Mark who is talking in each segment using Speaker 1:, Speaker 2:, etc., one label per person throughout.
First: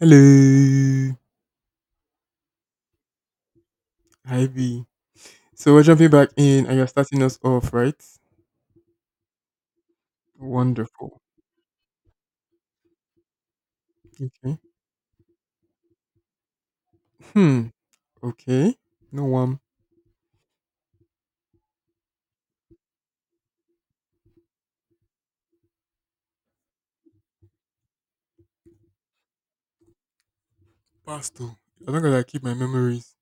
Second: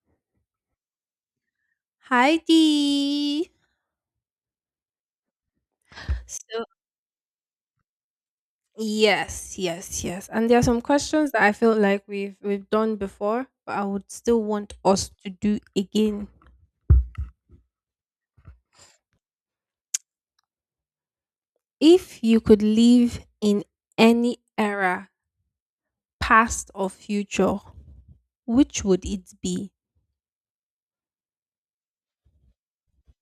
Speaker 1: Hello,
Speaker 2: Hi Dee.
Speaker 1: Ivy. So we're jumping back
Speaker 2: So
Speaker 1: in, and you're starting us off, right?
Speaker 2: yes, yes, yes. And there are some
Speaker 1: Wonderful.
Speaker 2: questions that I feel like we've done before, but I would still
Speaker 1: Okay.
Speaker 2: want us to do again.
Speaker 1: Hmm. Okay. No one.
Speaker 2: If you could live in any era, past or future, which would it be?
Speaker 1: Pasto. I'm not gonna keep my memories.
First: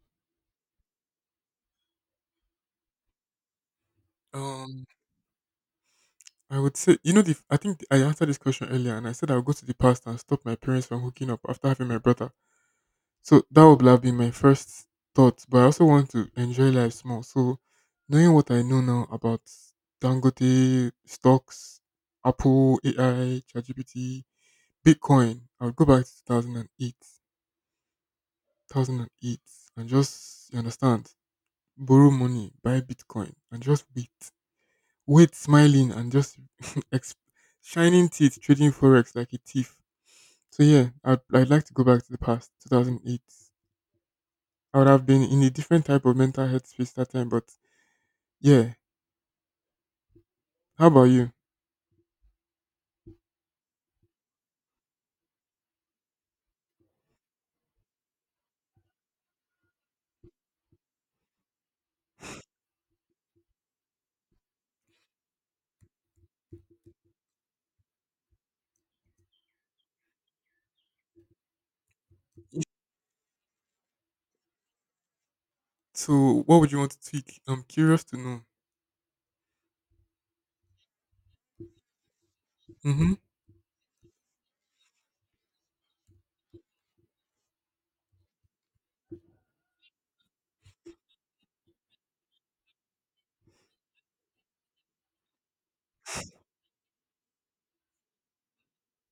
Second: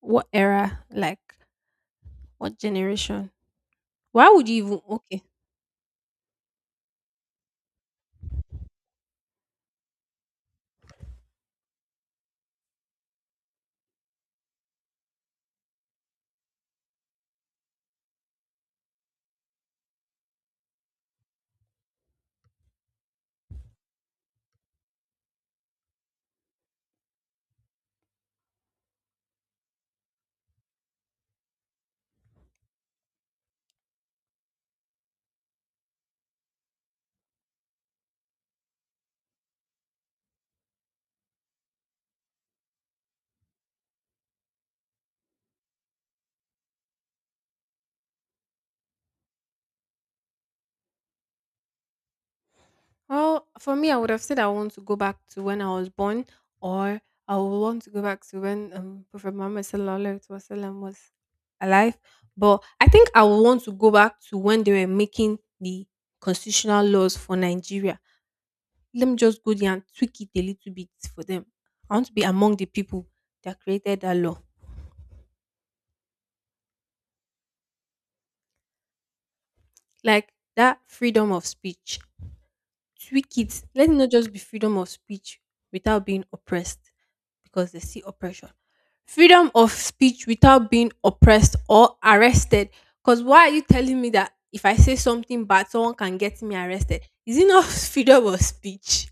Speaker 2: What era? Like what generation? Why would you even
Speaker 1: Um,
Speaker 2: okay?
Speaker 1: I would say, you know, the I think I answered this question earlier, and I said I would go to the past and stop my parents from hooking up after having my brother. So that would have been my first thought. But I also want to enjoy life small. So knowing what I know now about Dangote stocks, Apple AI, ChatGPT, Bitcoin, I would go back to 2008, 2008, and just, you understand, borrow money, buy Bitcoin and just wait. Wait smiling and just ex- shining teeth trading Forex like a thief. So yeah, I'd like to go back to the past, 2008. I would have been in a different type of mental headspace that time, but yeah. How about you?
Speaker 2: Well, for me, I would have said I want to go back to when I was born, or I would want to go back to when Prophet Muhammad sallallahu alaihi wasallam was alive. But I think I would want to go back to when they were making the constitutional laws for Nigeria. Let me just go there and tweak it a little bit for them. I want to be among the people that created that law,
Speaker 1: So what would you want to tweak? I'm curious to know.
Speaker 2: like that freedom of speech.
Speaker 1: Mm-hmm.
Speaker 2: Tweak it. Let it not just be freedom of speech without being oppressed, because they see oppression. Freedom of speech without being oppressed or arrested. Because why are you telling me that if I say something bad, someone can get me arrested? Is it not freedom of speech?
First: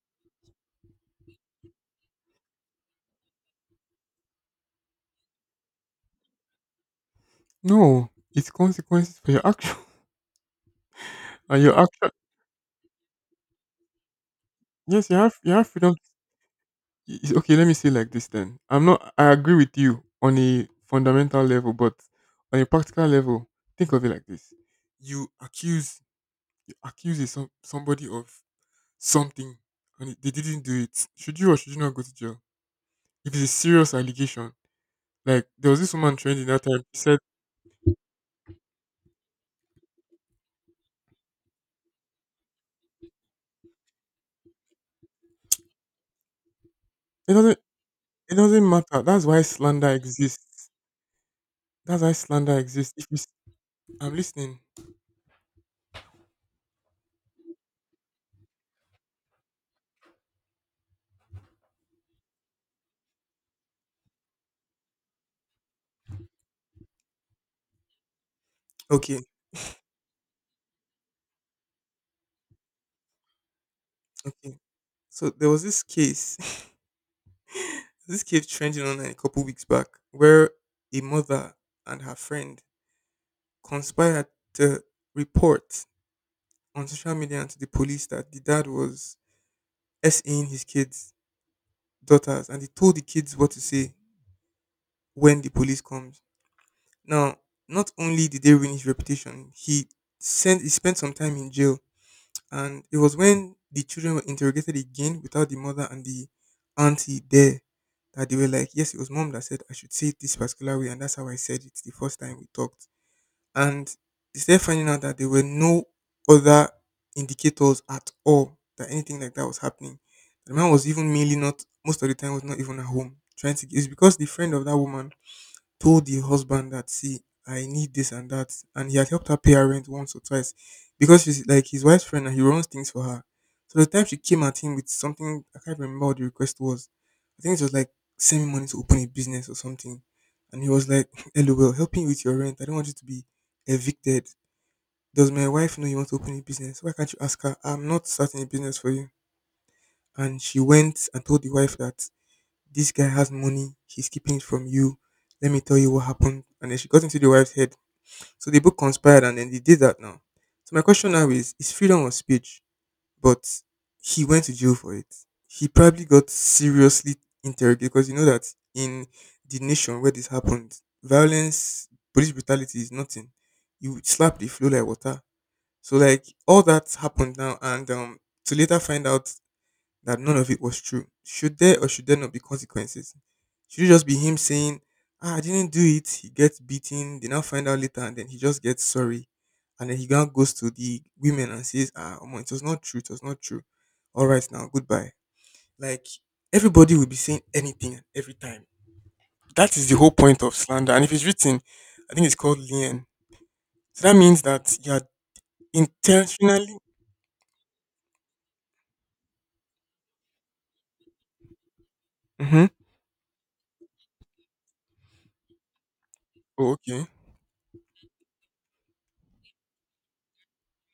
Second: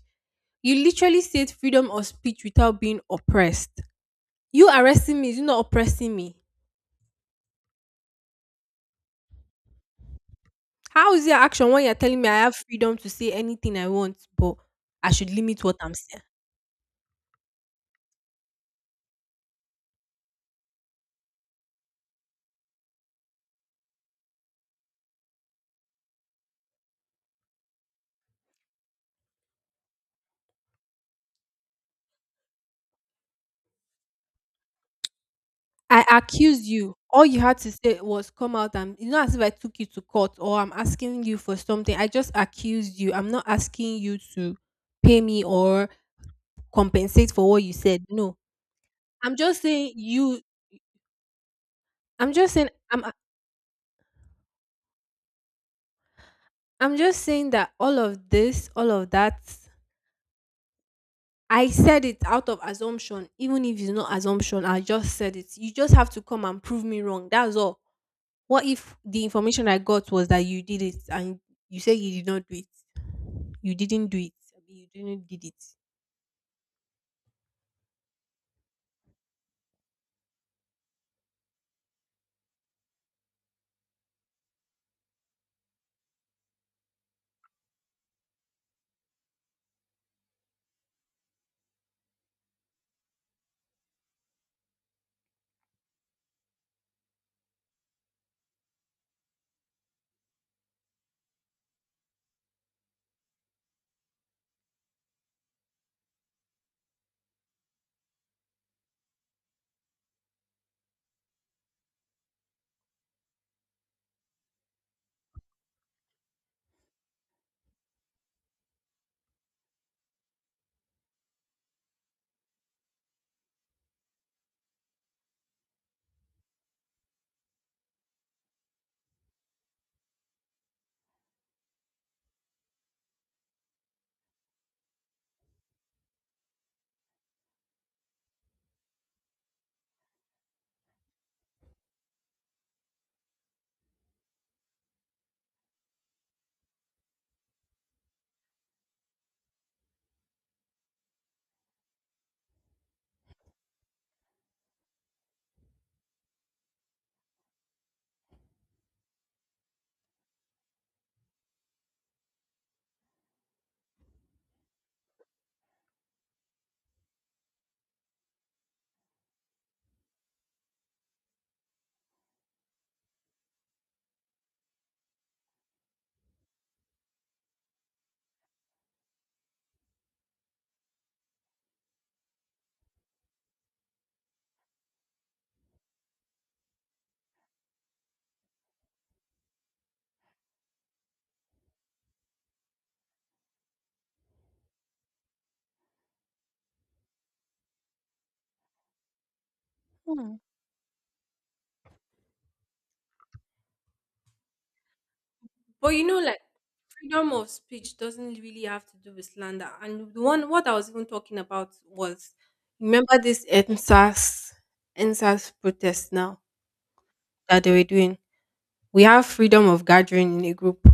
Speaker 2: You literally said freedom of speech without being oppressed. You arresting me is not oppressing me.
Speaker 1: No, it's consequences for your action.
Speaker 2: How is your
Speaker 1: And
Speaker 2: action
Speaker 1: your
Speaker 2: when you're
Speaker 1: action,
Speaker 2: telling me I have freedom to say anything I want, but
Speaker 1: yes,
Speaker 2: I should
Speaker 1: you
Speaker 2: limit
Speaker 1: have
Speaker 2: what I'm
Speaker 1: freedom.
Speaker 2: saying?
Speaker 1: Okay, let me say like this then. I'm not I agree with you on a fundamental level, but on a practical level, think of it like this. You accuse you accuse somebody of something and they didn't do it. Should you or should you not go to jail? If it's a serious allegation, like there was this
Speaker 2: I
Speaker 1: woman trending that
Speaker 2: accused
Speaker 1: time,
Speaker 2: you.
Speaker 1: she said
Speaker 2: All you had to say was come out, and it's not as if I took you to court or I'm asking you for something. I just accused you. I'm not asking you to pay me or compensate
Speaker 1: it
Speaker 2: for
Speaker 1: doesn't
Speaker 2: what you said.
Speaker 1: it
Speaker 2: No.
Speaker 1: doesn't matter. That's
Speaker 2: I'm
Speaker 1: why
Speaker 2: just
Speaker 1: slander
Speaker 2: saying you
Speaker 1: exists. That's why
Speaker 2: I'm just
Speaker 1: slander
Speaker 2: saying
Speaker 1: exists.
Speaker 2: I'm
Speaker 1: If you, s- I'm listening.
Speaker 2: I'm just saying that all of this, all of that, I said it out of assumption. Even if it's not assumption, I just said it. You just have to come and prove me wrong. That's all. What if
Speaker 1: Okay,
Speaker 2: the information I got was that you did it and you say you did not do it? You didn't do it.
Speaker 1: okay.
Speaker 2: I mean, you didn't
Speaker 1: So
Speaker 2: did
Speaker 1: there was
Speaker 2: it.
Speaker 1: this case. This came trending online a couple weeks back, where a mother and her friend conspired to report on social media and to the police that the dad was SAing his kids' daughters, and he told the kids what to say when the police comes. Now, not only did they ruin his reputation, he spent some time in jail, and it was when the children were interrogated again without the mother and the auntie there that they were like, yes, it was mom that said I should say it this particular way, and that's how I said it the first time we talked. And they started finding out that there were no other indicators at all that anything like that was happening. The man was even mainly not most of the time was not even at home trying to. It's because the friend of that woman told the husband that see, I need this and that, and he had helped her pay her rent once or twice because she's like his wife's friend and he runs things for her. So the time she came at him with something, I can't remember what the request was. I think it was like, send me money to open a business or something. And he was like, LOL, help me with your rent. I don't want you to be evicted. Does my wife know you want to open a business? Why can't you ask her? I'm not starting a business for you. And she went and told the wife that this guy has money, he's keeping it from you. Let me tell you what happened. And then she got into the wife's head. So they both conspired and then they did that now. So my question now is freedom of speech, but he went to jail for it. He probably got seriously interrogated because you know that in the nation where this happened, violence, police brutality is nothing. You would slap the flow like water. So like all that happened now, and to later find out that none of it was true? Should there or should there not be consequences? Should it just be him saying, ah, I didn't do it, he gets beaten, they now find out later, and then he just gets sorry. And then he now goes to the women and says, ah, omo, it was not true, it was not true. All right, now, goodbye. Like, everybody will be saying anything and every time. That is the whole
Speaker 2: Hmm.
Speaker 1: point of slander. And if it's written, I think it's called lien. So that means that you are
Speaker 2: But like
Speaker 1: intentionally.
Speaker 2: freedom of speech doesn't really have to do with slander. And the one what I was even talking about was
Speaker 1: Mm-hmm.
Speaker 2: remember this NSAS NSAS protest now
Speaker 1: Oh, okay.
Speaker 2: that they were doing. We have freedom of gathering in a group,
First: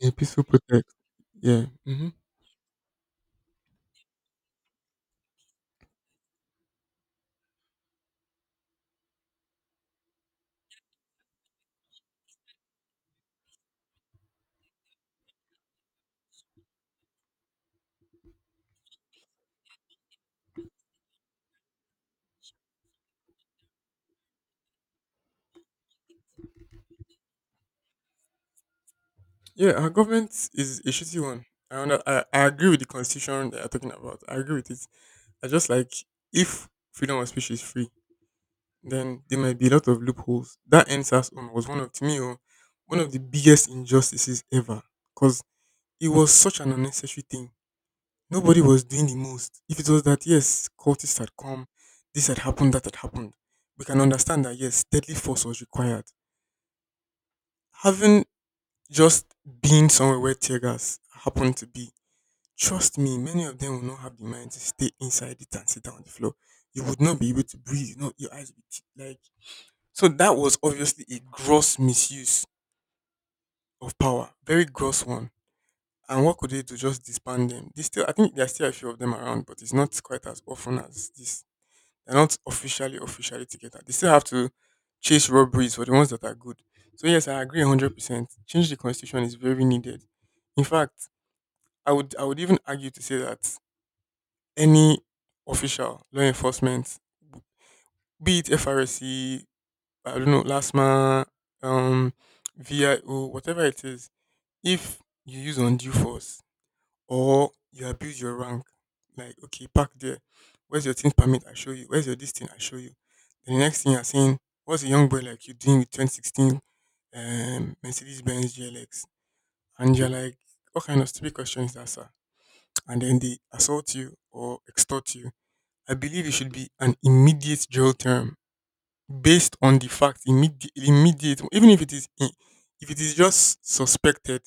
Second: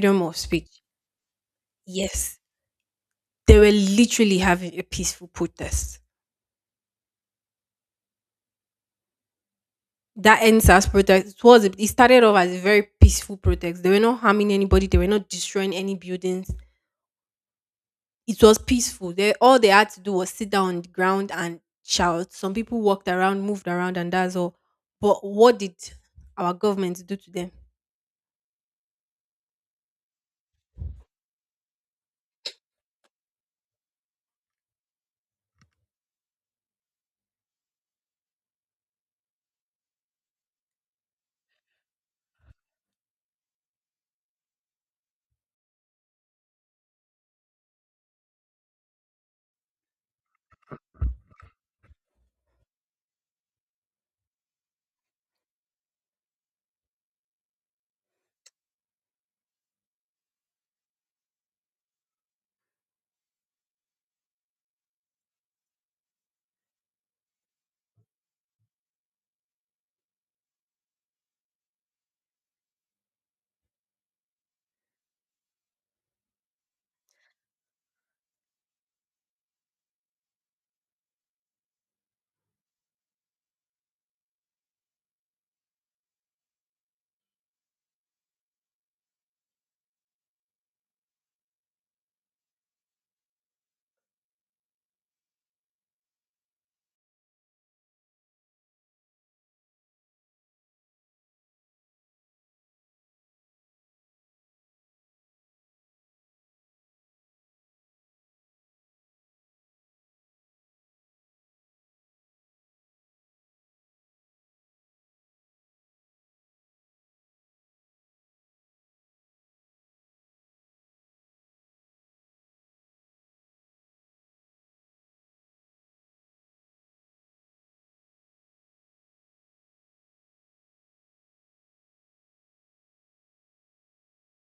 Speaker 1: Yeah,
Speaker 2: of
Speaker 1: peaceful
Speaker 2: speech.
Speaker 1: protect. Yeah. Mm-hmm.
Speaker 2: Yes. They were literally having a peaceful protest. That ends as protest, it started off as a very peaceful protest. They were not harming anybody, they were not destroying any buildings. It was peaceful. They had to do was sit down on the ground and shout. Some people walked around, moved around, and that's all. But what did our government do to them?
Speaker 1: Yeah, our government is a shitty one. I agree with the constitution they are talking about. I agree with it. I just like, if freedom of speech is free, then there might be a lot of loopholes. That NSAS one was one of to me, oh, one of the biggest injustices ever because it was such an unnecessary thing. Nobody was doing the most. If it was that, yes, cultists had come, this had happened, that had happened, we can understand that, yes, deadly force was required. Having just been somewhere where tear gas happened to be. Trust me, many of them will not have the mind to stay inside it and sit down on the floor. You would not be able to breathe. No, your eyes would be like. So that was obviously a gross misuse of power, very gross one. And what could they do? Just disband them. They still, I think there are still a few of them around, but it's not quite as often as this. They're not officially officially together. They still have to chase robberies for the ones that are good. So yes, I agree 100%. Change the constitution is very needed. In fact, I would even argue to say that any official law enforcement, be it FRSC, I don't know, LASMA, um, VIO, whatever it is, if you use undue force or you abuse your rank, like, okay, park there, where's your thing permit? I show you. Where's your this thing? I show you. Then the next thing you're saying, what's a young boy like you doing with 2016 Mercedes Benz GLX? And you're like, what kind of stupid question is that, sir? And then they assault you or extort you. I believe it should be an immediate jail term based on the fact, immediate, immediate, even if it is just suspected,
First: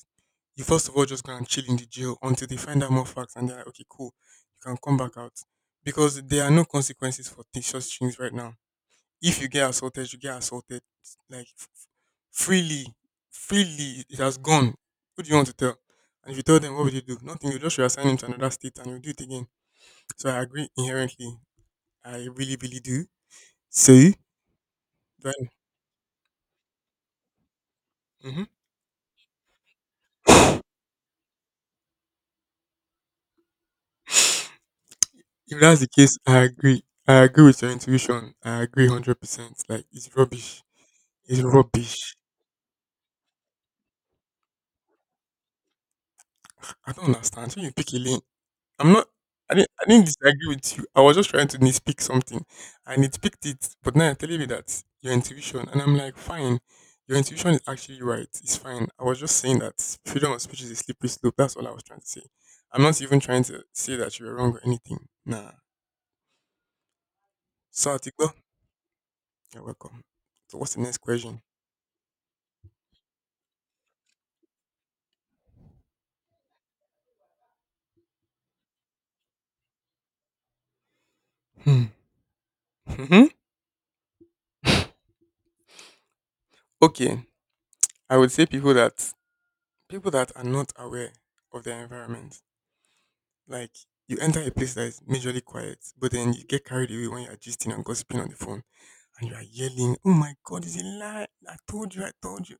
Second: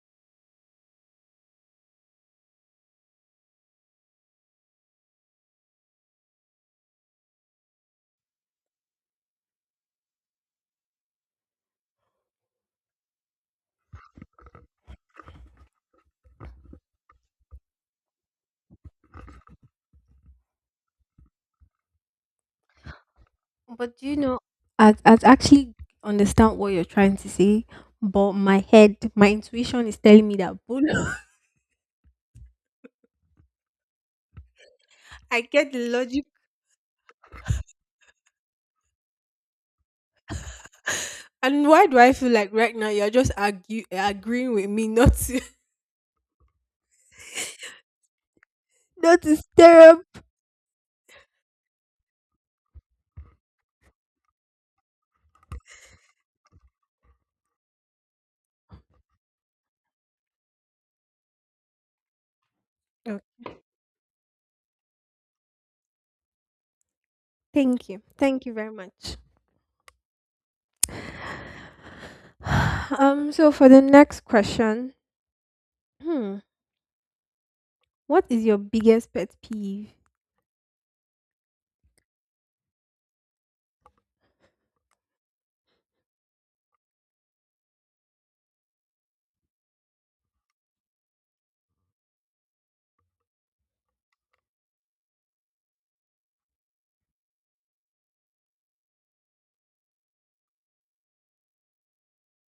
Speaker 1: you first of all just go and chill in the jail until they find out more facts and they're like, okay, cool, you can come back out. Because there are no consequences for such things right now. If you get assaulted, you get assaulted like freely, freely. It has gone. Who do you want to tell? And if you tell them, what will you do? Nothing. You just reassign him to another state and you'll do it again. So I agree inherently. I really, really do.
Speaker 2: But do
Speaker 1: So,
Speaker 2: you know, I
Speaker 1: then,
Speaker 2: actually understand what you're trying to say, but
Speaker 1: hmm,
Speaker 2: my intuition is telling me that Bolo I
Speaker 1: if
Speaker 2: get
Speaker 1: that's the
Speaker 2: the
Speaker 1: case,
Speaker 2: logic.
Speaker 1: I agree. I agree with your intuition. I agree 100%. Like, it's rubbish. It's
Speaker 2: And why do I
Speaker 1: rubbish.
Speaker 2: feel like right now you're just agreeing with me not to.
Speaker 1: I don't understand. So, you pick a lane. I'm not,
Speaker 2: That is
Speaker 1: I
Speaker 2: terrible.
Speaker 1: didn't disagree with you. I was just trying to nitpick something. I nitpicked it, but now you're telling me that your intuition. And I'm like, fine. Your intuition is actually right. It's fine. I was just saying that freedom of speech is a slippery slope. That's all I was trying to say. I'm not even
Speaker 2: Oh,
Speaker 1: trying to say that you were wrong or anything. Nah.
Speaker 2: thank
Speaker 1: So I
Speaker 2: you.
Speaker 1: think, well,
Speaker 2: Thank you very much.
Speaker 1: you're welcome. So what's the next question?
Speaker 2: So for the next question, hmm, what is your biggest pet peeve?
Speaker 1: Hmm. Mhm. Okay. I would say people that are not aware of their environment. Like you enter a place that is majorly quiet, but then you get carried away when you are gisting and gossiping on the phone and you are yelling, oh my god, it's a lie. I told you, I told you.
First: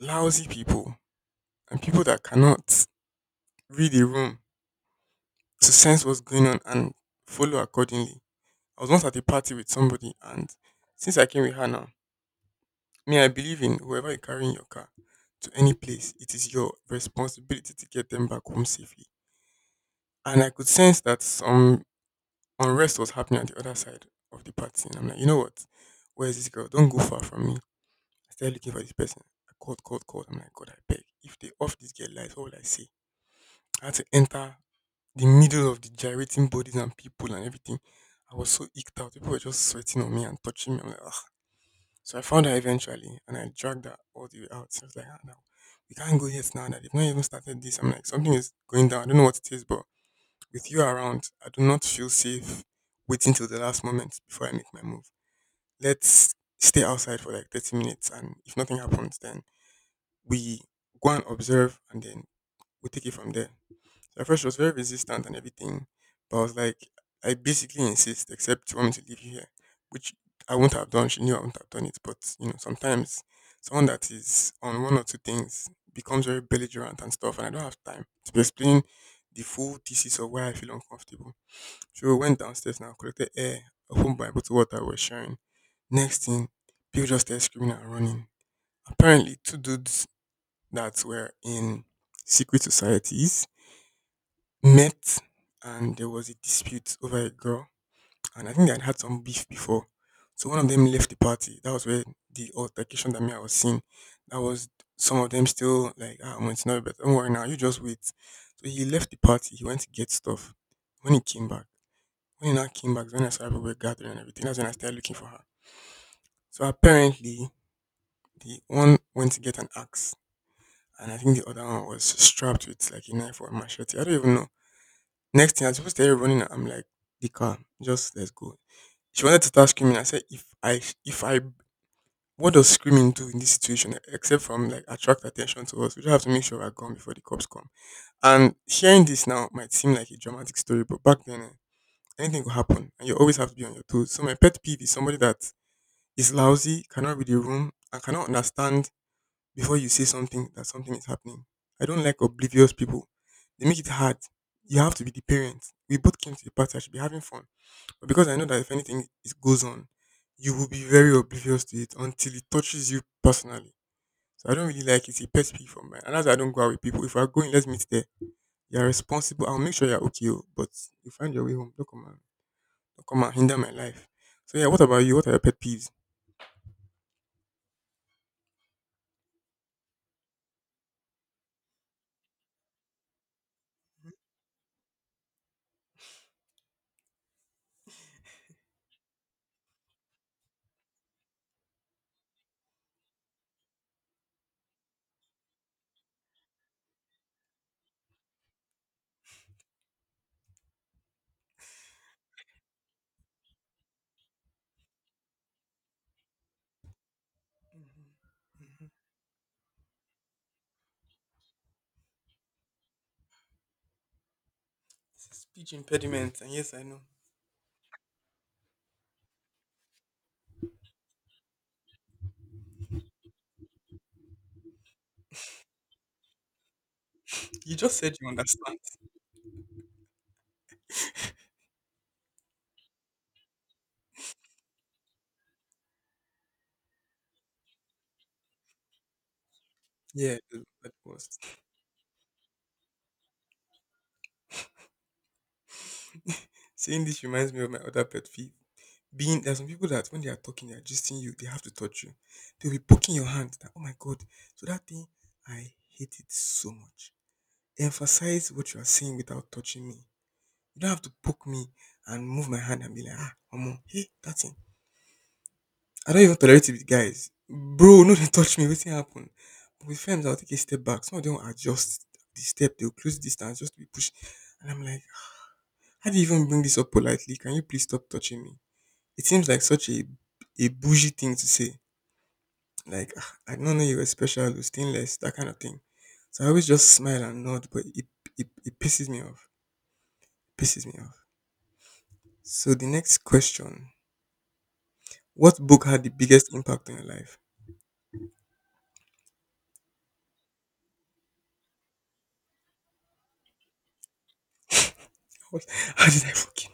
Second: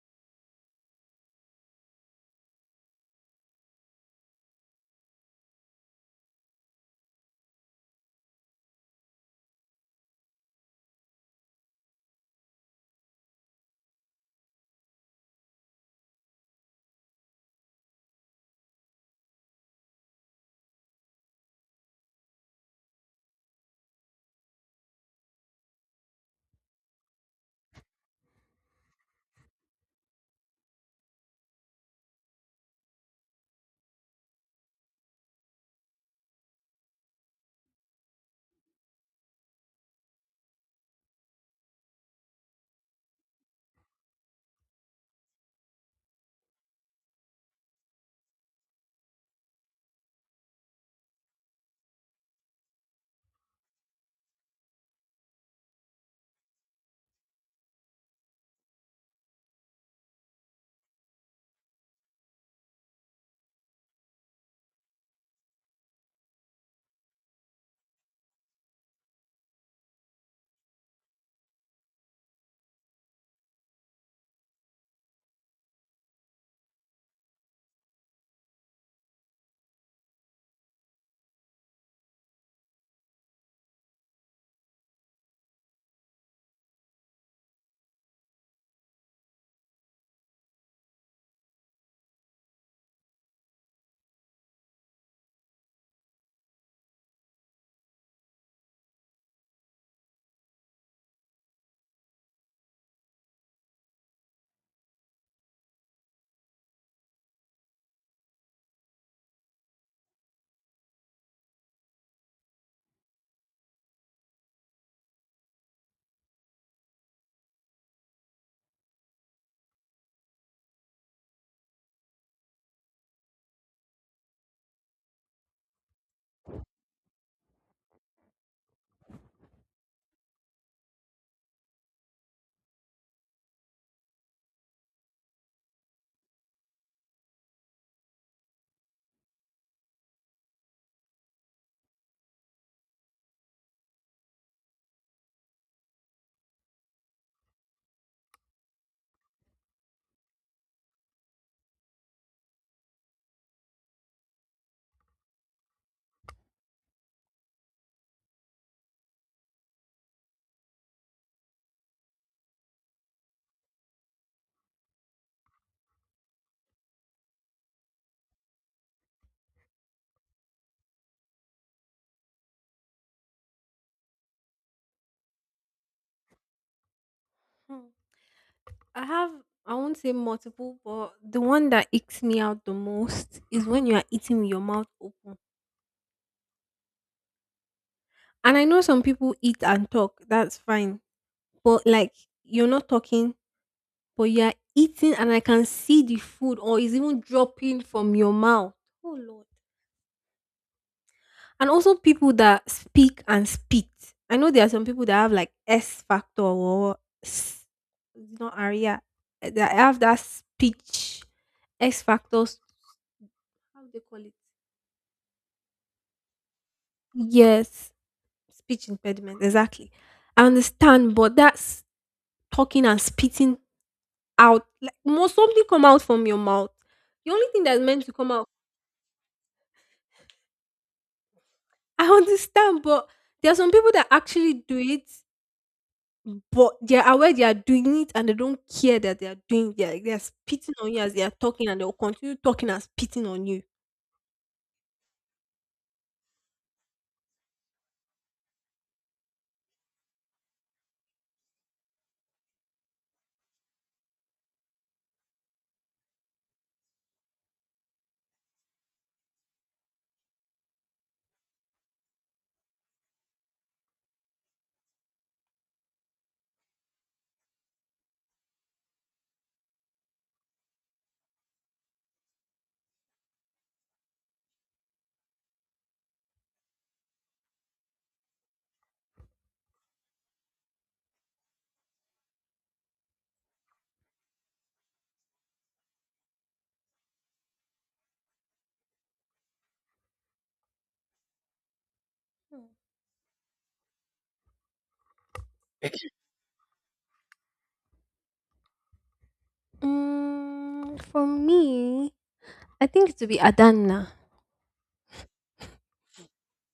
Speaker 1: Lousy people and people that cannot read a room to sense what's going on and follow accordingly. I was once at a party with somebody and since I came with her now. Me, I believe in whoever you carry in your car to any place, it is your responsibility to get them back home safely. And I could sense that some unrest was happening at the other side of the party. And I'm like, you know what? Where is this girl? Don't go far from me. I started looking for this person. I called, called, called. I'm like, God, I beg. If they off this girl lights, what will I say? I had to enter the middle of the gyrating bodies and people and everything. I was so eked out. People were just sweating on me and touching me. I'm like, so I found her eventually and I dragged her all the way out. So, I was like, ah, no, we can't go yet now that they've not even started this. I'm like, something is going down. I don't know what it is, but with you around, I do not feel safe waiting till the last moment before I make my move. Let's stay outside for like 30 minutes, and if nothing happens, then we go and observe and then we take it from there. So at first she was very resistant and everything, but I was like, I basically insist, except you want me to leave you here, which I wouldn't have done. She knew I wouldn't have done it, but sometimes someone that is on one or two things becomes very belligerent and stuff, and I don't have time to be explaining the full thesis of why I feel uncomfortable. So we went downstairs now, collected air, opened by bottle water, we're sharing. Next thing, people just started screaming and running. Apparently, two dudes that were in secret societies met, and there was a dispute over a girl, and I think they had had some beef before. So one of them left the party. That was where the altercation that me I was seeing. That was some of them still like, ah, well, it's not but don't worry now, you just wait. So he left the party, he went to get stuff. When he came back, when he now came back, is when I saw everybody gathering and everything, that's when I started looking for her. So apparently the one went to get an axe, and I think the other one was strapped with like a knife or a machete. I don't even know. Next thing, I just started running. I'm like, the car, just let's go. She wanted to start screaming. I said, if I, what does screaming do in this situation except from like attract attention to us? We just have to make sure we're gone before the cops come. And sharing this now might seem like a dramatic story, but back then, eh, anything could happen, and you always have to be on your toes. So my pet peeve is somebody that is lousy, cannot read the room, and cannot understand before you say something that something is happening. I don't like oblivious people. They make it hard. You have to be the parent. We both came to the party. I should be having fun, but because I know that if anything is goes on, you will be very oblivious to it until it touches you personally. So I don't really like it. It's a pet peeve for mine, and that's why I don't go out with people. If we're going, let's meet there. You're responsible. I'll make sure you're okay, oh, but you find your way home. Don't come and hinder my life. So yeah, what about you? What are your pet peeves?
Speaker 2: Hmm, I have I won't say multiple, but the one that icks me out the most is when you are eating with your mouth open. And I know some people eat and talk, that's fine. But like you're not talking, but you are eating and I can see the food or is even dropping from your mouth. Oh lord. And also people that speak and spit. I know there are some people that have like S factor or s, not aria. That have that speech X factors. How do they call it?
Speaker 1: It's a speech impediment, and yes, I know.
Speaker 2: Yes, speech impediment. Exactly. I understand, but that's talking and spitting out. Like, must something come out from your mouth? The only thing
Speaker 1: You
Speaker 2: that's
Speaker 1: just
Speaker 2: meant to
Speaker 1: said you
Speaker 2: come out.
Speaker 1: understand.
Speaker 2: I understand, but there are some people that actually do it. But they are aware they are doing it, and they don't care that they are doing it. They are
Speaker 1: Yeah,
Speaker 2: spitting
Speaker 1: that
Speaker 2: on you as they
Speaker 1: was
Speaker 2: are talking, and they'll continue talking and spitting on you.
Speaker 1: saying this reminds me of my other pet peeve. Being there are some people that when they are talking, they are gisting you, they have to touch you. They'll be poking your hand. That, oh my god. So that thing, I hate it so much. Emphasize what you are saying without touching me. You don't have to poke me and move my hand and be like, ah, Omo, hey, that thing. I don't even tolerate it with guys. Bro, no, they touch me. What's happen? But with friends, I'll take a step back. Some of them will adjust the step, they'll close distance just to be pushed. And I'm like, "Ah, how do you even bring this up politely? Can you please stop touching me? It seems like such a bougie thing to say. Like, "Ah, I don't know you were special, or stainless, that kind of thing. So I always just smile and nod, but it pisses me off. Pisses me off. So the next question, what book had the biggest impact on your life?
Speaker 2: For me, I think it would be Adana.
Speaker 1: What? How did I fucking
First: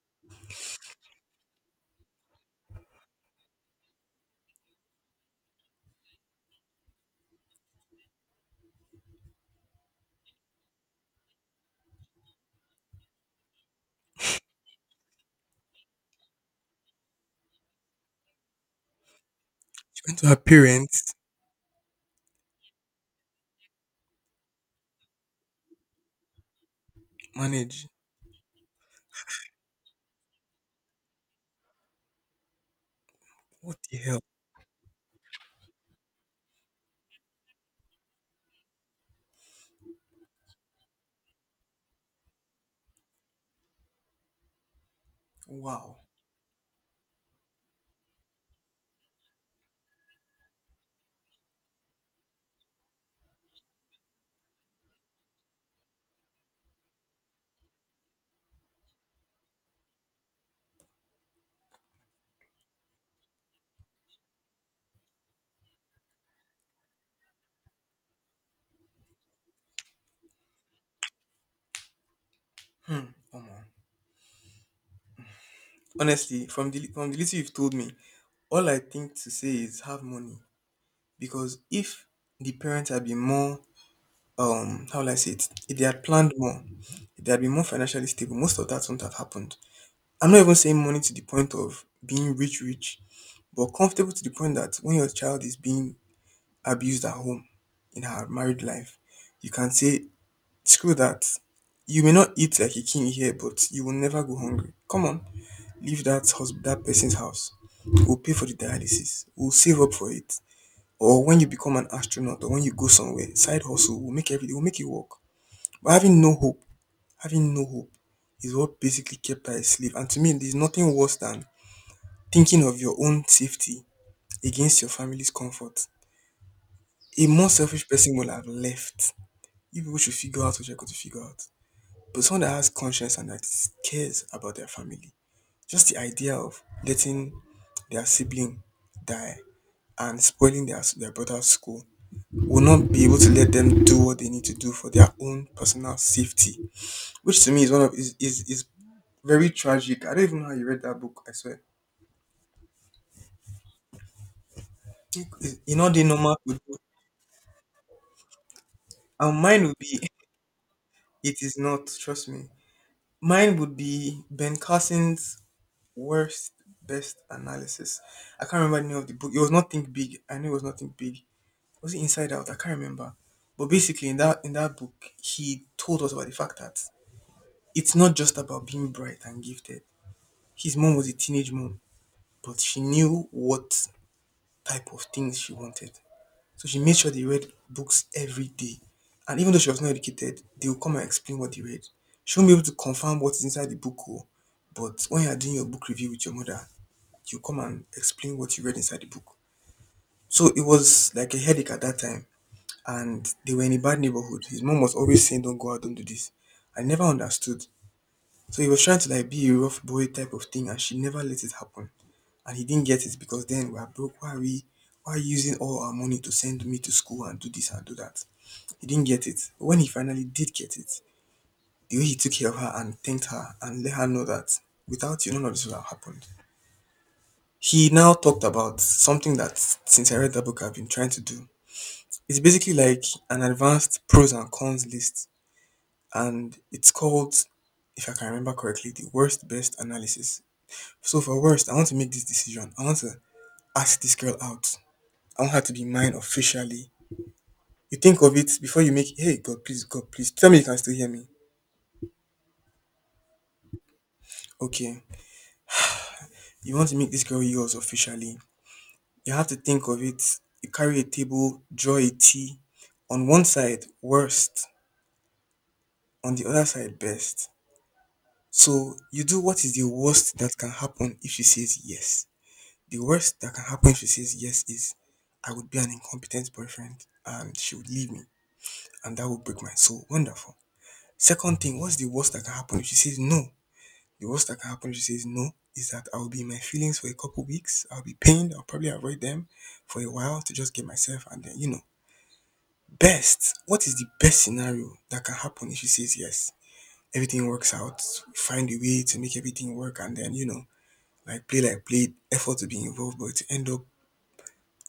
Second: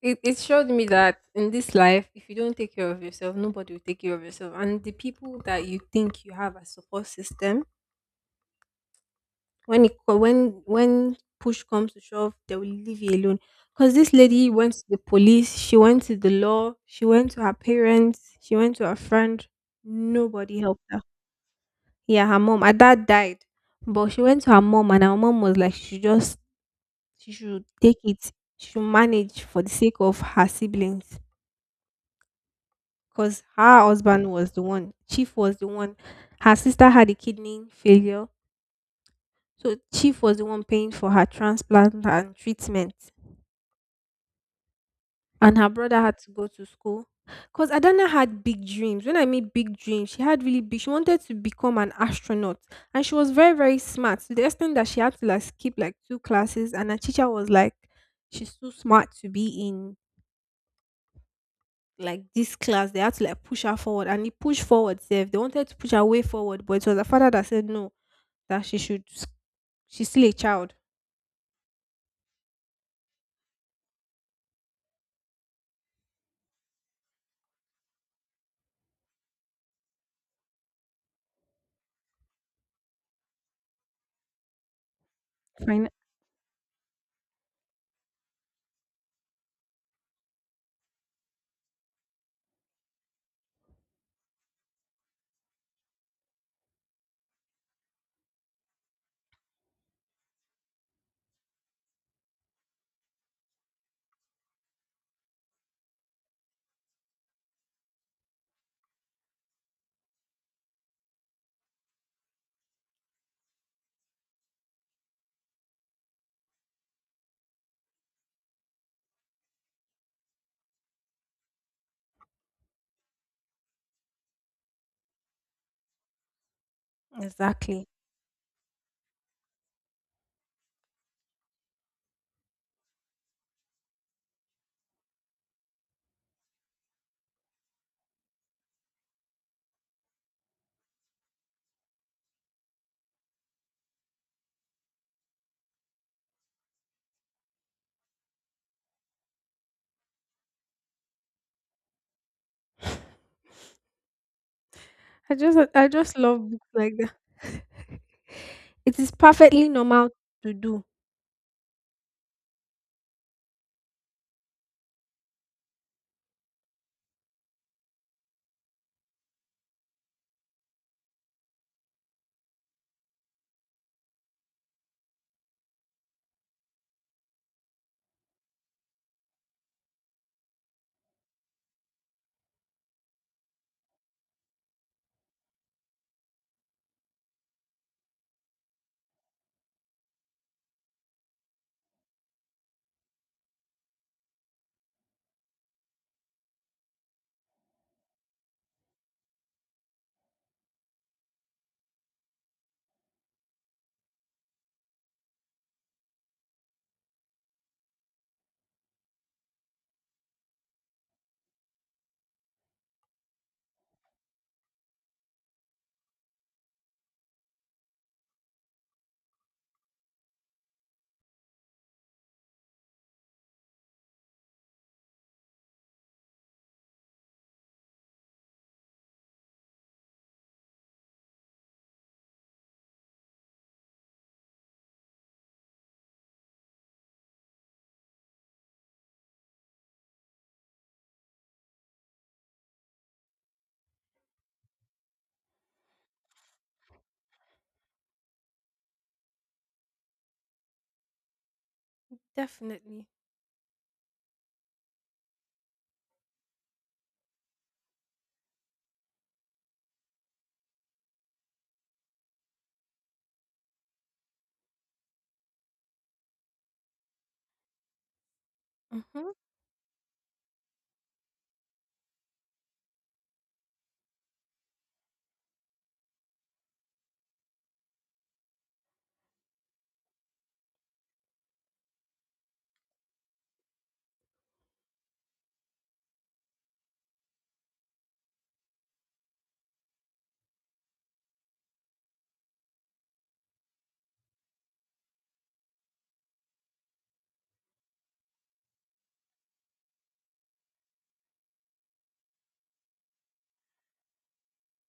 Speaker 2: It showed me that in this life, if you don't take care of yourself, nobody will take care of yourself. And the people that you think you have a support system, when it co- when push comes to shove, they will leave you alone, because this lady went to the police, she went to the law, she went to her parents, she went to her friend.
Speaker 1: you went to her
Speaker 2: Nobody helped her.
Speaker 1: parents
Speaker 2: Yeah, her mom, her dad died. But she went to her mom, and her mom was like she should
Speaker 1: manage?
Speaker 2: take it, she should manage for the sake of her siblings. Because
Speaker 1: What
Speaker 2: her
Speaker 1: the hell?
Speaker 2: husband was the one, chief was the one. Her sister had a kidney failure, so chief was the one paying for her transplant and treatment, and her brother
Speaker 1: Wow.
Speaker 2: had to go to school. Because Adana had big dreams. When I mean big dreams, she had really big. She wanted to become an astronaut, and she was very very smart to the extent that she had to like skip like two classes. And her teacher was like, "She's too smart to be in like this class." They had to like push her forward, and he pushed forward. Safe. They wanted to push her way forward, but it was her father that said no, that she's still a child.
Speaker 1: Hmm. Omo. Honestly, from the little you've told me, all I think to say is have money. Because if the parents had been more how will I say it? If they
Speaker 2: Fine.
Speaker 1: had planned more, if they had been more financially stable, most of that wouldn't have happened. I'm not even saying money to the point of being rich rich, but comfortable to the point that when your child is being abused at home in her married life, you can say, screw that. You may not eat like a king here, but you will never go hungry. Come on, leave that husband, that person's house. We'll pay for the dialysis. We'll save up for it. Or when you become an astronaut, or when you go somewhere, side hustle will make everything will make it work. But having no hope, is what basically kept her a slave. And to me, there's nothing worse than thinking of your own safety against your family's comfort. A more selfish
Speaker 2: Exactly.
Speaker 1: person will have left you people should figure out what you're going to figure out. But someone that has conscience and that cares about their family, just the idea of letting their sibling die and spoiling their brother's school will not be able to let them do what they need to do for their own personal safety, which to me is one of is very tragic. I don't even know how you read that book. I swear,
Speaker 2: I
Speaker 1: it's-
Speaker 2: just
Speaker 1: you know
Speaker 2: I
Speaker 1: the
Speaker 2: just
Speaker 1: normal
Speaker 2: love books
Speaker 1: people.
Speaker 2: like that. It is
Speaker 1: And mine
Speaker 2: perfectly
Speaker 1: would be
Speaker 2: normal to do.
Speaker 1: it is not. Trust me. Mine would be Ben Carson's worst best analysis. I can't remember the name of the book. It was not Think Big. I knew it was not Think Big. Was it Inside Out? I can't remember. But basically, in that book, he told us about the fact that it's not just about being bright and gifted. His mom was a teenage mom, but she knew what type of things she wanted. So she made sure they read books every day. And even though she was not educated, they would come and explain what they read. She won't be able to confirm what is inside the book, oh, but when you are doing your book review with your mother, you come and explain what you read inside the book. So it was like a headache at that time, and they were in a bad neighborhood. His mom was always saying, "Don't go out, don't do this." I never understood. So he was trying to like be a rough boy type of thing, and she never let it happen. And he didn't get it because then we are broke. Why are we? Why are you using all our money to send me to school and do this and do that? He didn't get it. But when he finally did get it, the way he took care of her and thanked her and let her know that without you, none of this would have happened. He now talked about something that, since I read that book, I've been trying to do. It's basically like an advanced pros and cons list, and it's called, if I can remember correctly, the worst best analysis. So, for worst, I want to make this decision. I want to ask this girl out. I want her to be mine officially. You think of it before you make, hey, God, please, tell me you can still hear me.
Speaker 2: Definitely.
Speaker 1: Okay, you want to make this girl yours officially. You have to think of it. You carry a table, draw a tea. On one side, worst, on the other side best. So you
Speaker 2: Mhm.
Speaker 1: do what is the worst that can happen if she says yes. The worst that can happen if she says yes is I would be an incompetent boyfriend and she would leave me and that would break my soul. Wonderful. Second thing, what's the worst that can happen if she says no? The worst that can happen if she says no is that I'll be in my feelings for a couple weeks. I'll be pained. I'll probably avoid them for a while to just get myself and then, Best, what is the best scenario that can happen if she says yes? Everything works out. We find a way to make everything work and then, like play, effort to be involved, but you end up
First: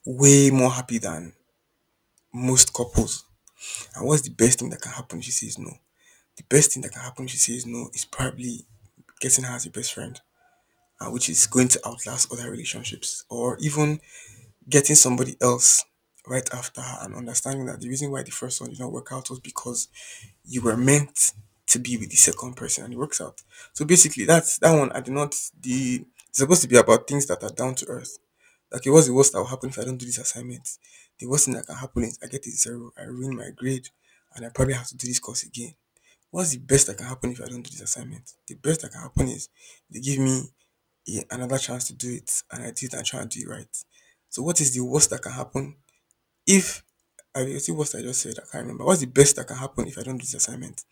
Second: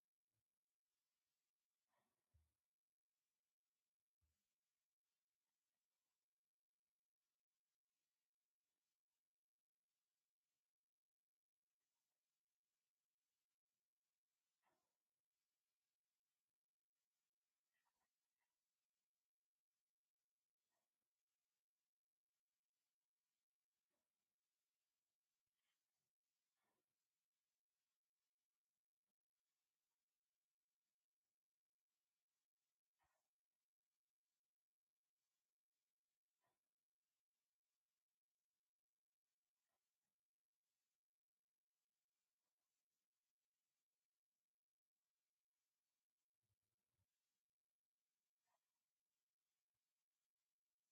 Speaker 1: way more happy than most couples. And what's the best thing that can happen she says no? The best thing that can happen she says no is probably getting her as a best friend, which is going to outlast other relationships, or even getting somebody else right after her and understanding that the reason why the first one did not work out was because you were meant to be with the second person and it works out. So basically that's that one I do not the it's supposed to be about things that are down to earth. Like, okay, what's the worst that will happen if I don't do this assignment? The worst thing that can happen is I get a zero, I ruin my grade, and I probably have to do this course again. What's the best that can happen if I don't do this assignment? The best that can happen is they give me another chance to do it and I do it and try and do it right. So what is the worst that can happen if I see what I just said? I can't remember. What's the best that can happen if I don't do this assignment?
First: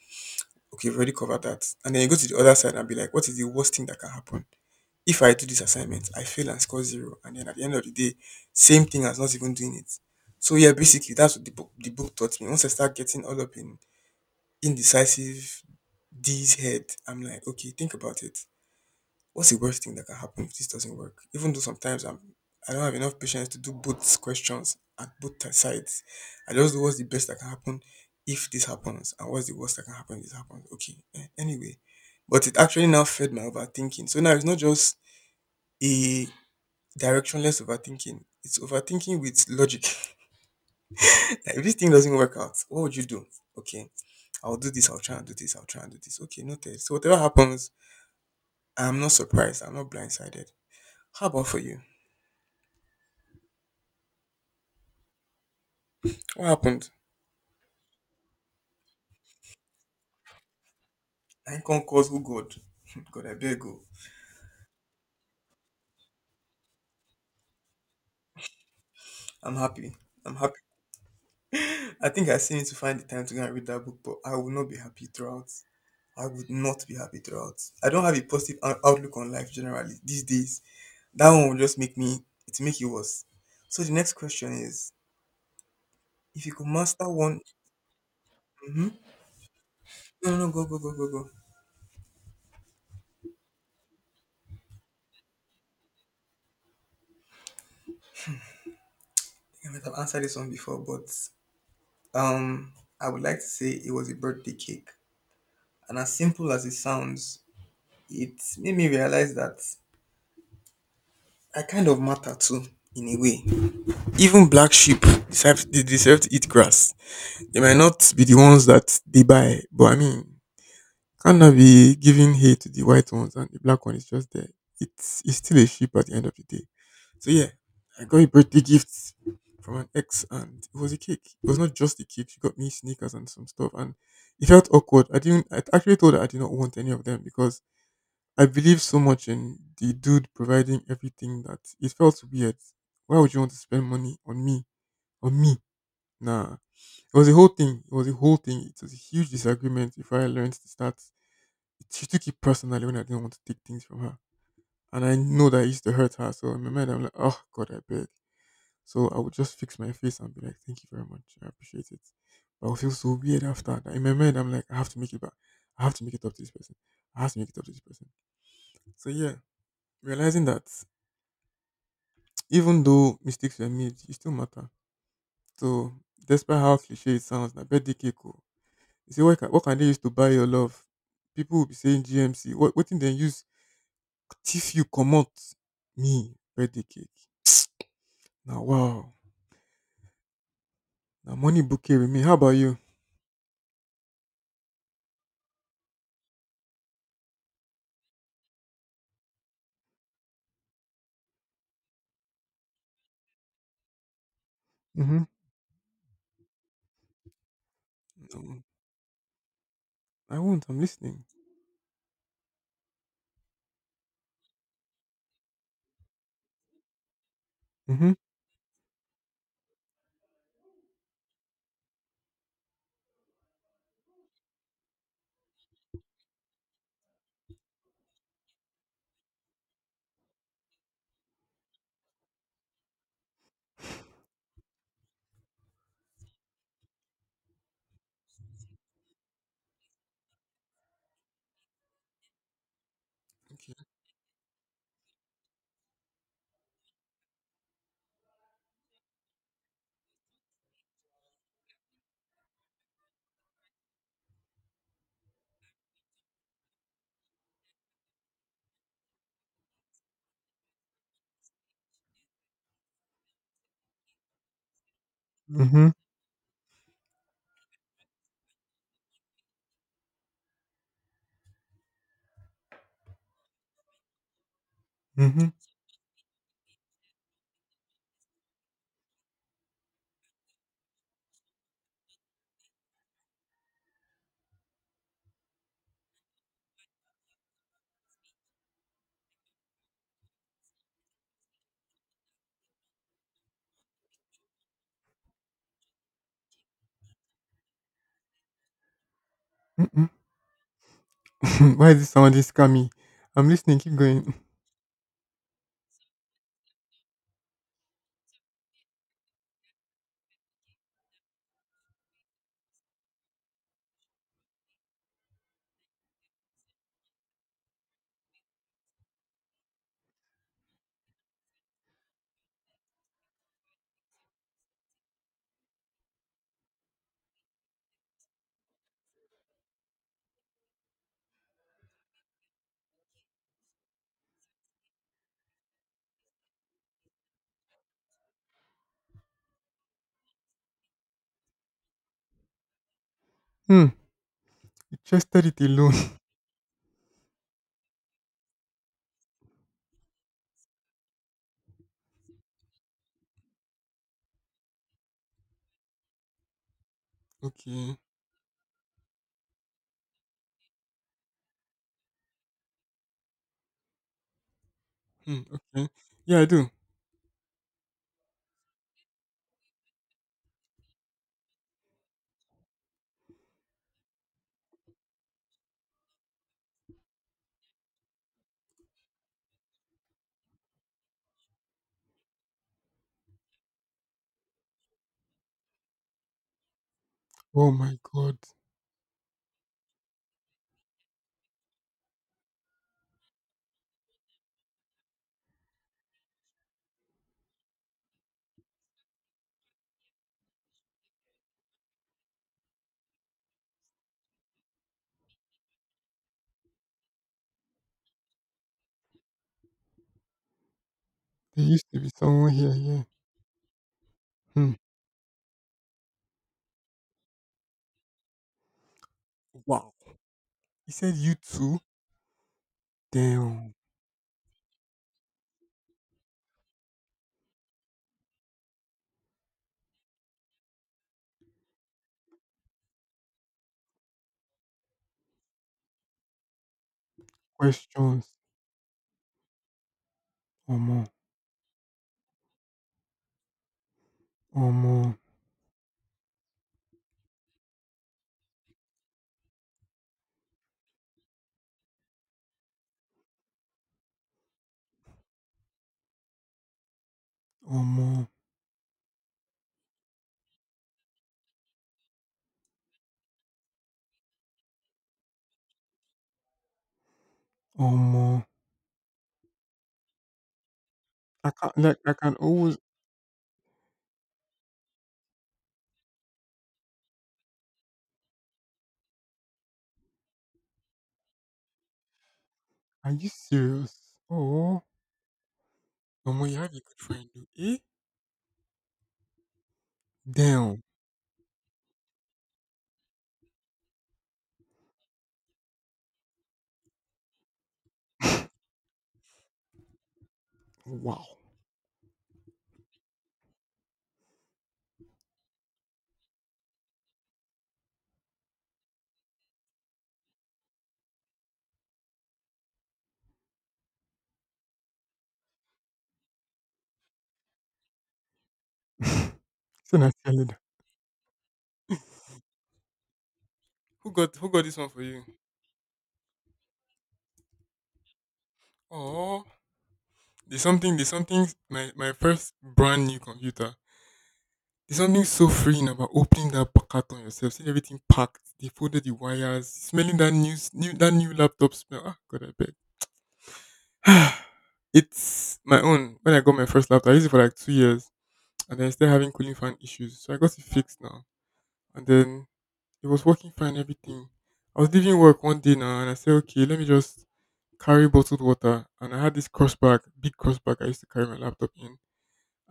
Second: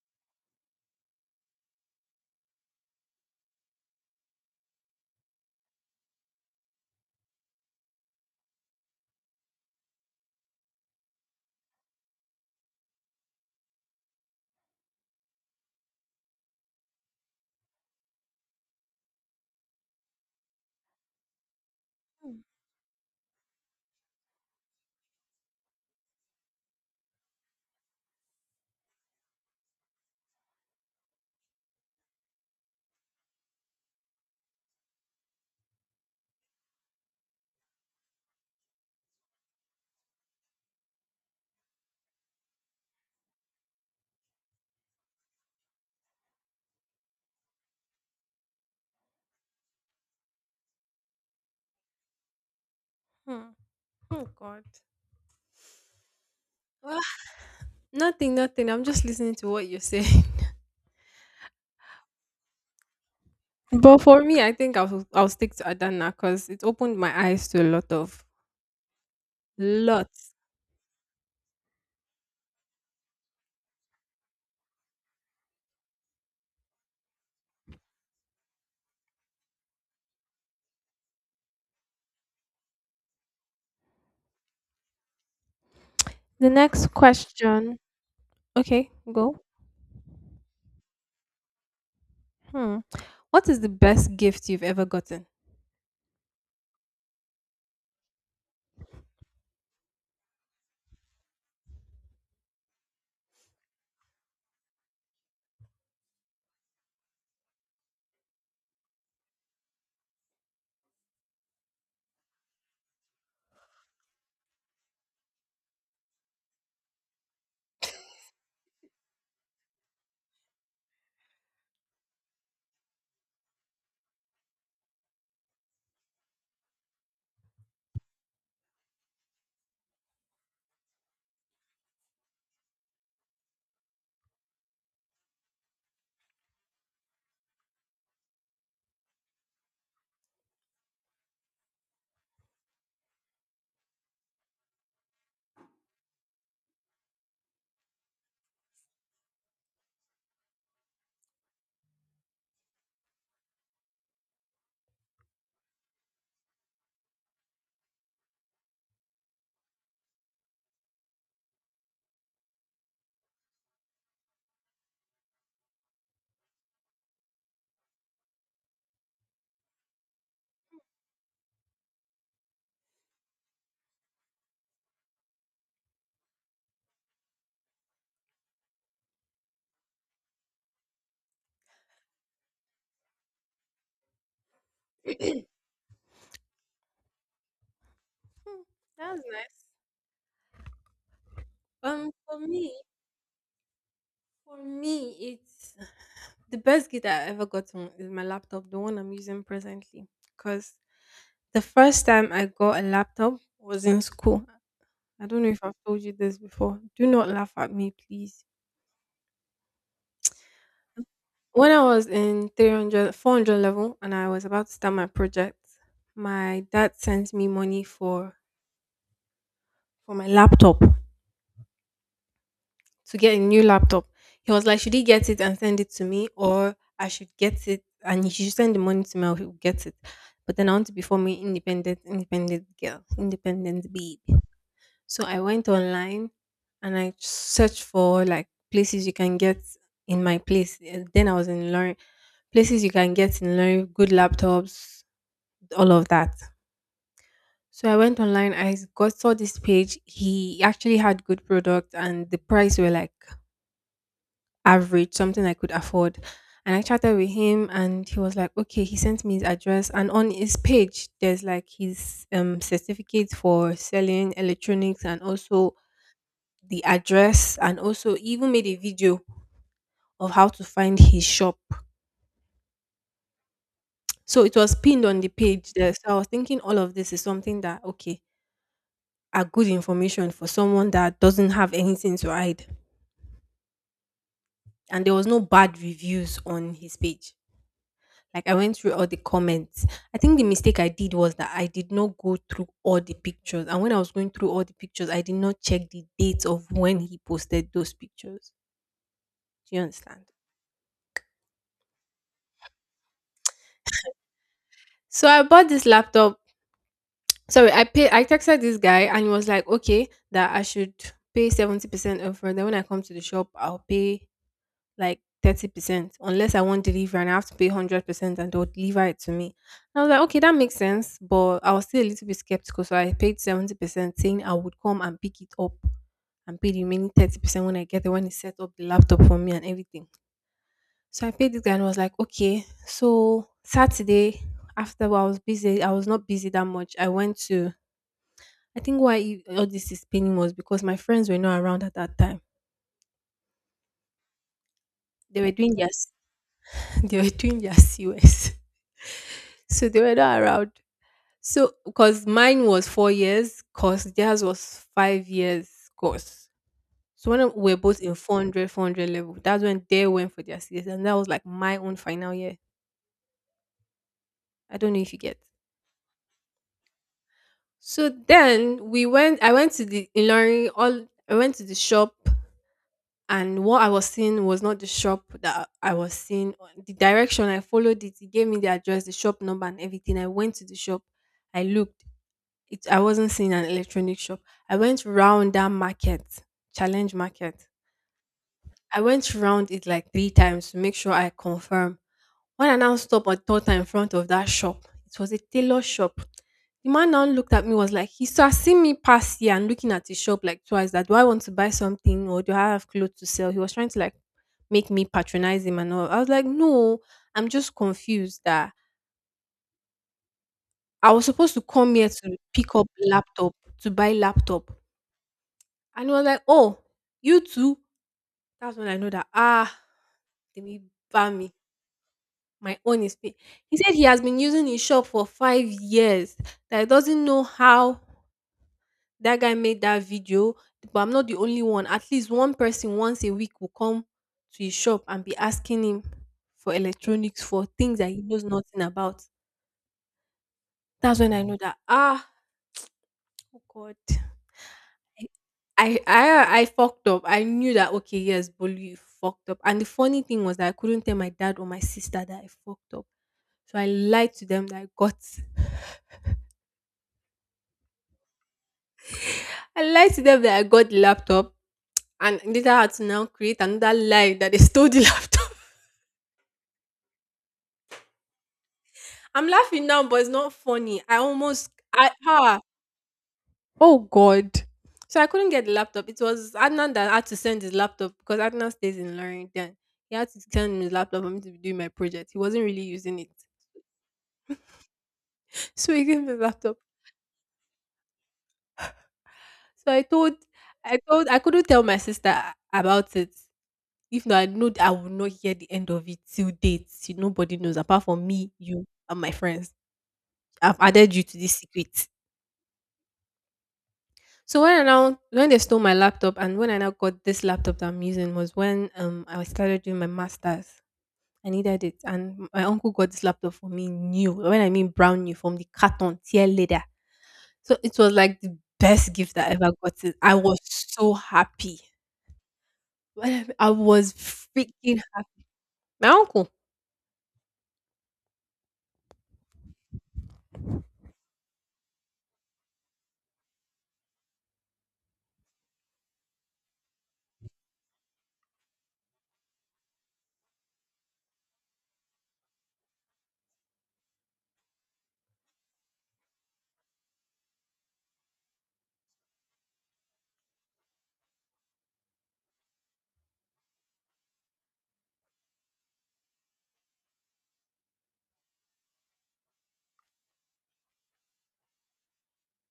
Speaker 1: Okay, we've already covered that. And then you go to the other side and be like, what is the worst thing that can happen? If I do this assignment, I fail and score zero. And then at the end of the day, same thing as not even doing it. So yeah, basically that's what the book taught me. Once I start getting all up in indecisive D's head, I'm like, okay, think about it, what's the worst thing that can happen if this doesn't work? Even though sometimes I'm
Speaker 2: Mm,
Speaker 1: I don't have enough patience to do both questions at both sides. I just do what's the best that can happen if this happens and what's the worst that can happen if this happens. Okay. Anyway. But it actually now fed my overthinking. So now it's not just a directionless overthinking. It's overthinking with logic. Like if this thing doesn't work out, what would you do? Okay, I'll do this, I'll try and do this, I'll try and do this. Okay, noted. So whatever happens, I'm not surprised, I'm not blindsided. How about for you?
Speaker 2: hmm. Oh God.
Speaker 1: What happened?
Speaker 2: Well, nothing, nothing. I'm just listening to what you're saying.
Speaker 1: I can't cause who God. God, I beg you.
Speaker 2: But for me, I think I'll stick to Adana because it opened my eyes to a lot of
Speaker 1: I'm happy.
Speaker 2: lots.
Speaker 1: I'm happy. I think I still need to find the time to go and read that book, but I will not be happy throughout. I would not be happy throughout. I don't have a positive outlook on life generally these days. That one will just make me, it make it worse. So the next question is: if
Speaker 2: The
Speaker 1: you could
Speaker 2: next
Speaker 1: master one,
Speaker 2: question.
Speaker 1: mhm,
Speaker 2: Okay, go.
Speaker 1: no, no, no, go, go, go, go, go.
Speaker 2: Hmm. What is the best gift you've ever gotten?
Speaker 1: I might have answered this one before, but um, I would like to say it was a birthday cake. And as simple as it sounds, it made me realize that I kind of matter too, in a way. Even black sheep they deserve to eat grass. They might not be the ones that they buy, but I mean, can't I be giving hate to the white ones and the black one is just there? It's still a sheep at the end of the day. So yeah, I got a birthday gift from an ex and it was a cake. It was not just a cake. She got me sneakers and some stuff and it felt awkward. I didn't, I actually told her I did not want any of them because I believe so much in the dude providing everything that it felt weird. Why would you want to spend money on me? On me? Nah. It was a whole thing. It was a whole thing. It was a huge disagreement before I learned to start. She took it personally when I didn't want to take things from her. And I know that it used to hurt her. So in my mind, I'm like, oh, God, I beg. So I would just fix my face and be like, thank you very much. I appreciate it. But I would feel so weird after that. In my mind, I'm like, I have to make it back. I have to make it up to this person. I have to make it up to this person. So yeah, realizing that even though mistakes were made, it still matter. So despite how cliche it sounds, na birthday cake. Oh. You say what can they use to buy your love? People will be saying GMC. What thing they use thief you come out
Speaker 2: Hmm,
Speaker 1: me birthday cake. Now
Speaker 2: that
Speaker 1: wow.
Speaker 2: was nice.
Speaker 1: Now money bouquet with
Speaker 2: Um,
Speaker 1: me. How
Speaker 2: for
Speaker 1: about
Speaker 2: me,
Speaker 1: you?
Speaker 2: for me, it's the best gift I ever gotten is my laptop, the one I'm using presently. Cause the first time I got a laptop was in school.
Speaker 1: Mm-hmm.
Speaker 2: I don't know if I've told you this before. Do not laugh at me, please.
Speaker 1: No, I won't. I'm listening.
Speaker 2: When I was in 300, 400 level and I was about to start my project, my dad sent me money
Speaker 1: Mm-hmm.
Speaker 2: for, my laptop to get a new laptop. He was like, should he get it and send it to me, or I should get it and he should send the money to me, or he'll get it. But then I want to be for me independent, independent girl, independent babe. So I went online and I searched for like places you can get in my place. And then I was in Lorry, places you can get in
Speaker 1: Okay.
Speaker 2: Lorry, good laptops, all of that. So I went online. I got saw this page. He actually had good product, and the price were like average, something I could afford. And I chatted with him, and he was like, "Okay." He sent me his address, and on his page, there's like his certificate for selling electronics, and also
Speaker 1: Mm-hmm.
Speaker 2: the address, and also even made a video of how to find his shop. So it was pinned on the
Speaker 1: Mm-hmm.
Speaker 2: page there. So I was thinking all of this is something that, okay, are good information for someone that doesn't have anything to hide. And there was no bad reviews on his page. Like I went through all the comments. I think the mistake I did was that I did not go through all the pictures. And when I was going through all the pictures, I did not check the dates of when he posted those pictures. Do you understand?
Speaker 1: Mm-hmm. Why is this sounding scammy? I'm listening. Keep going.
Speaker 2: So I bought this laptop. Sorry, I pay. I texted this guy, and he was like, "Okay, that I should pay 70% upfront. Then when I come to the shop, I'll pay like 30%, unless I want delivery, and I have to pay 100%, and they'll deliver it to me." And I was like, "Okay, that makes sense," but I was still a little bit skeptical, so I paid 70%, saying I would come and pick it up and pay the remaining 30% when I get there, when he set up the laptop for me and everything. So I paid this guy and was like, okay. So Saturday, after, I was busy, I was not busy that much. I went to I think all this is paining was because my friends were not around at that time.
Speaker 1: Hmm. You
Speaker 2: They
Speaker 1: trusted
Speaker 2: were
Speaker 1: it
Speaker 2: doing their
Speaker 1: alone.
Speaker 2: s- they were doing their COS, so they were not around. So because mine was 4 years, cause theirs was 5 years course. So when we were
Speaker 1: Okay.
Speaker 2: both in 400 level, that's when they went for their CS, and that was like my own final year. I don't know if you get.
Speaker 1: Hmm. Okay. Yeah, I do.
Speaker 2: So then we went. I went to the in Ilorin. All I went to the shop and what I was seeing was not the shop that I was seeing. The direction I followed it, it gave me the address, the shop number, and everything. I went to the shop. I looked. I wasn't seeing an electronic shop. I went round that market, challenge market.
Speaker 1: Oh my God.
Speaker 2: I went round it like three times to make sure I confirm. When I now stopped at third time in front of that shop, it was a tailor shop. The man now looked at me was like, he saw seeing me pass here and looking at his shop like twice that do I want to buy something or do I have clothes to sell? He was trying to like make me patronize him and all. I was like, no, I'm just confused that I was supposed to
Speaker 1: There used
Speaker 2: come
Speaker 1: to
Speaker 2: here
Speaker 1: be
Speaker 2: to
Speaker 1: someone
Speaker 2: pick
Speaker 1: here,
Speaker 2: up
Speaker 1: yeah.
Speaker 2: laptop, to buy laptop.
Speaker 1: Hmm.
Speaker 2: And he was like, oh, you too? That's when I know that, ah,
Speaker 1: Wow.
Speaker 2: they may
Speaker 1: He said you
Speaker 2: ban me.
Speaker 1: too?
Speaker 2: My own is pay.
Speaker 1: Damn.
Speaker 2: He said he has been using his shop for 5 years. That he doesn't know how that guy made that video, but I'm not the only one. At least one person once a week will come to his shop and be asking him for electronics for things that he
Speaker 1: Questions.
Speaker 2: knows nothing about.
Speaker 1: Or more?
Speaker 2: That's when I know that ah oh God.
Speaker 1: Or more?
Speaker 2: I I fucked up. I knew that okay, yes, Bolu, you fucked up. And the funny thing was that I couldn't tell my dad or my sister that I fucked up. So
Speaker 1: Or more?
Speaker 2: I lied to them that I got the laptop and later had to now create another lie that they stole the laptop.
Speaker 1: Or more?
Speaker 2: I'm laughing now, but it's not funny. I
Speaker 1: I
Speaker 2: almost
Speaker 1: can't like I
Speaker 2: I
Speaker 1: can
Speaker 2: ah
Speaker 1: always,
Speaker 2: oh god. So I couldn't get the laptop. It was Adnan that had to send his laptop because Adnan stays in Lorraine. He had to send me his laptop for me to be doing my project. He wasn't really
Speaker 1: are
Speaker 2: using
Speaker 1: you
Speaker 2: it.
Speaker 1: serious? Oh,
Speaker 2: So he gave me the
Speaker 1: omo, you have
Speaker 2: laptop.
Speaker 1: a good friend though. Eh?
Speaker 2: So
Speaker 1: Damn.
Speaker 2: I couldn't tell my sister about it. If not, I know that I will not hear the end of it till date. Till Nobody knows apart from me, you, and my friends. I've added you
Speaker 1: Wow.
Speaker 2: to this secret. So when I now when they stole my laptop and when I now got this laptop that I'm using was when I started doing my masters. I needed it, and my uncle got this laptop for me new. When I mean brand new, from the carton tear leather. So it was like the best gift I ever
Speaker 1: It's
Speaker 2: got.
Speaker 1: an
Speaker 2: I
Speaker 1: accident.
Speaker 2: was so happy. When I
Speaker 1: Who
Speaker 2: was
Speaker 1: got, who got this one for
Speaker 2: freaking
Speaker 1: you?
Speaker 2: happy. My uncle.
Speaker 1: Oh, there's something, there's something my first brand new computer. There's something so freeing about opening that packet on yourself, seeing everything packed. They folded the wires, smelling that new s- new that new laptop smell. Ah, God, I beg. It's my own. When I got my first laptop, I used it for like 2 years, and then I started having cooling fan issues, so I got it fixed now. And then it was working fine, everything. I was leaving work one day now and I said, okay, let me just carry bottled water. And I had this cross bag, big cross bag I used to carry my laptop in.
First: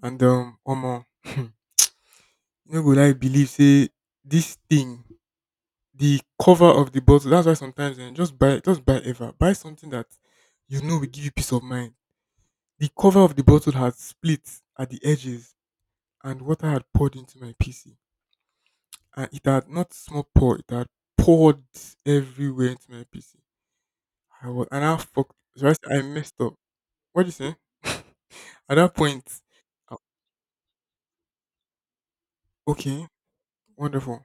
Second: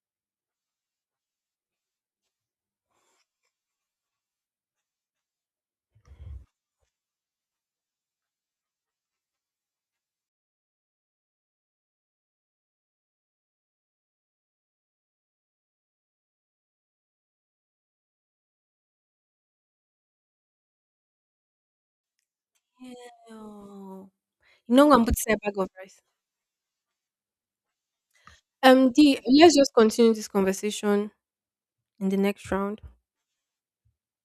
Speaker 1: And omo, you know go like believe say this thing, the cover of the bottle, that's why sometimes eh, just buy ever. Buy something that you know will give you peace of mind. The cover of the bottle had split at the edges and water had poured into my PC. And it had not small pour, it had poured everywhere into my PC.
Speaker 2: Yeah.
Speaker 1: I was and
Speaker 2: No
Speaker 1: I now
Speaker 2: one puts
Speaker 1: fucked.
Speaker 2: in a bag of
Speaker 1: I
Speaker 2: rice.
Speaker 1: messed up. What do you say? At that
Speaker 2: D,
Speaker 1: point,
Speaker 2: let's just
Speaker 1: I-
Speaker 2: continue this conversation in the next round.
Speaker 1: okay, wonderful.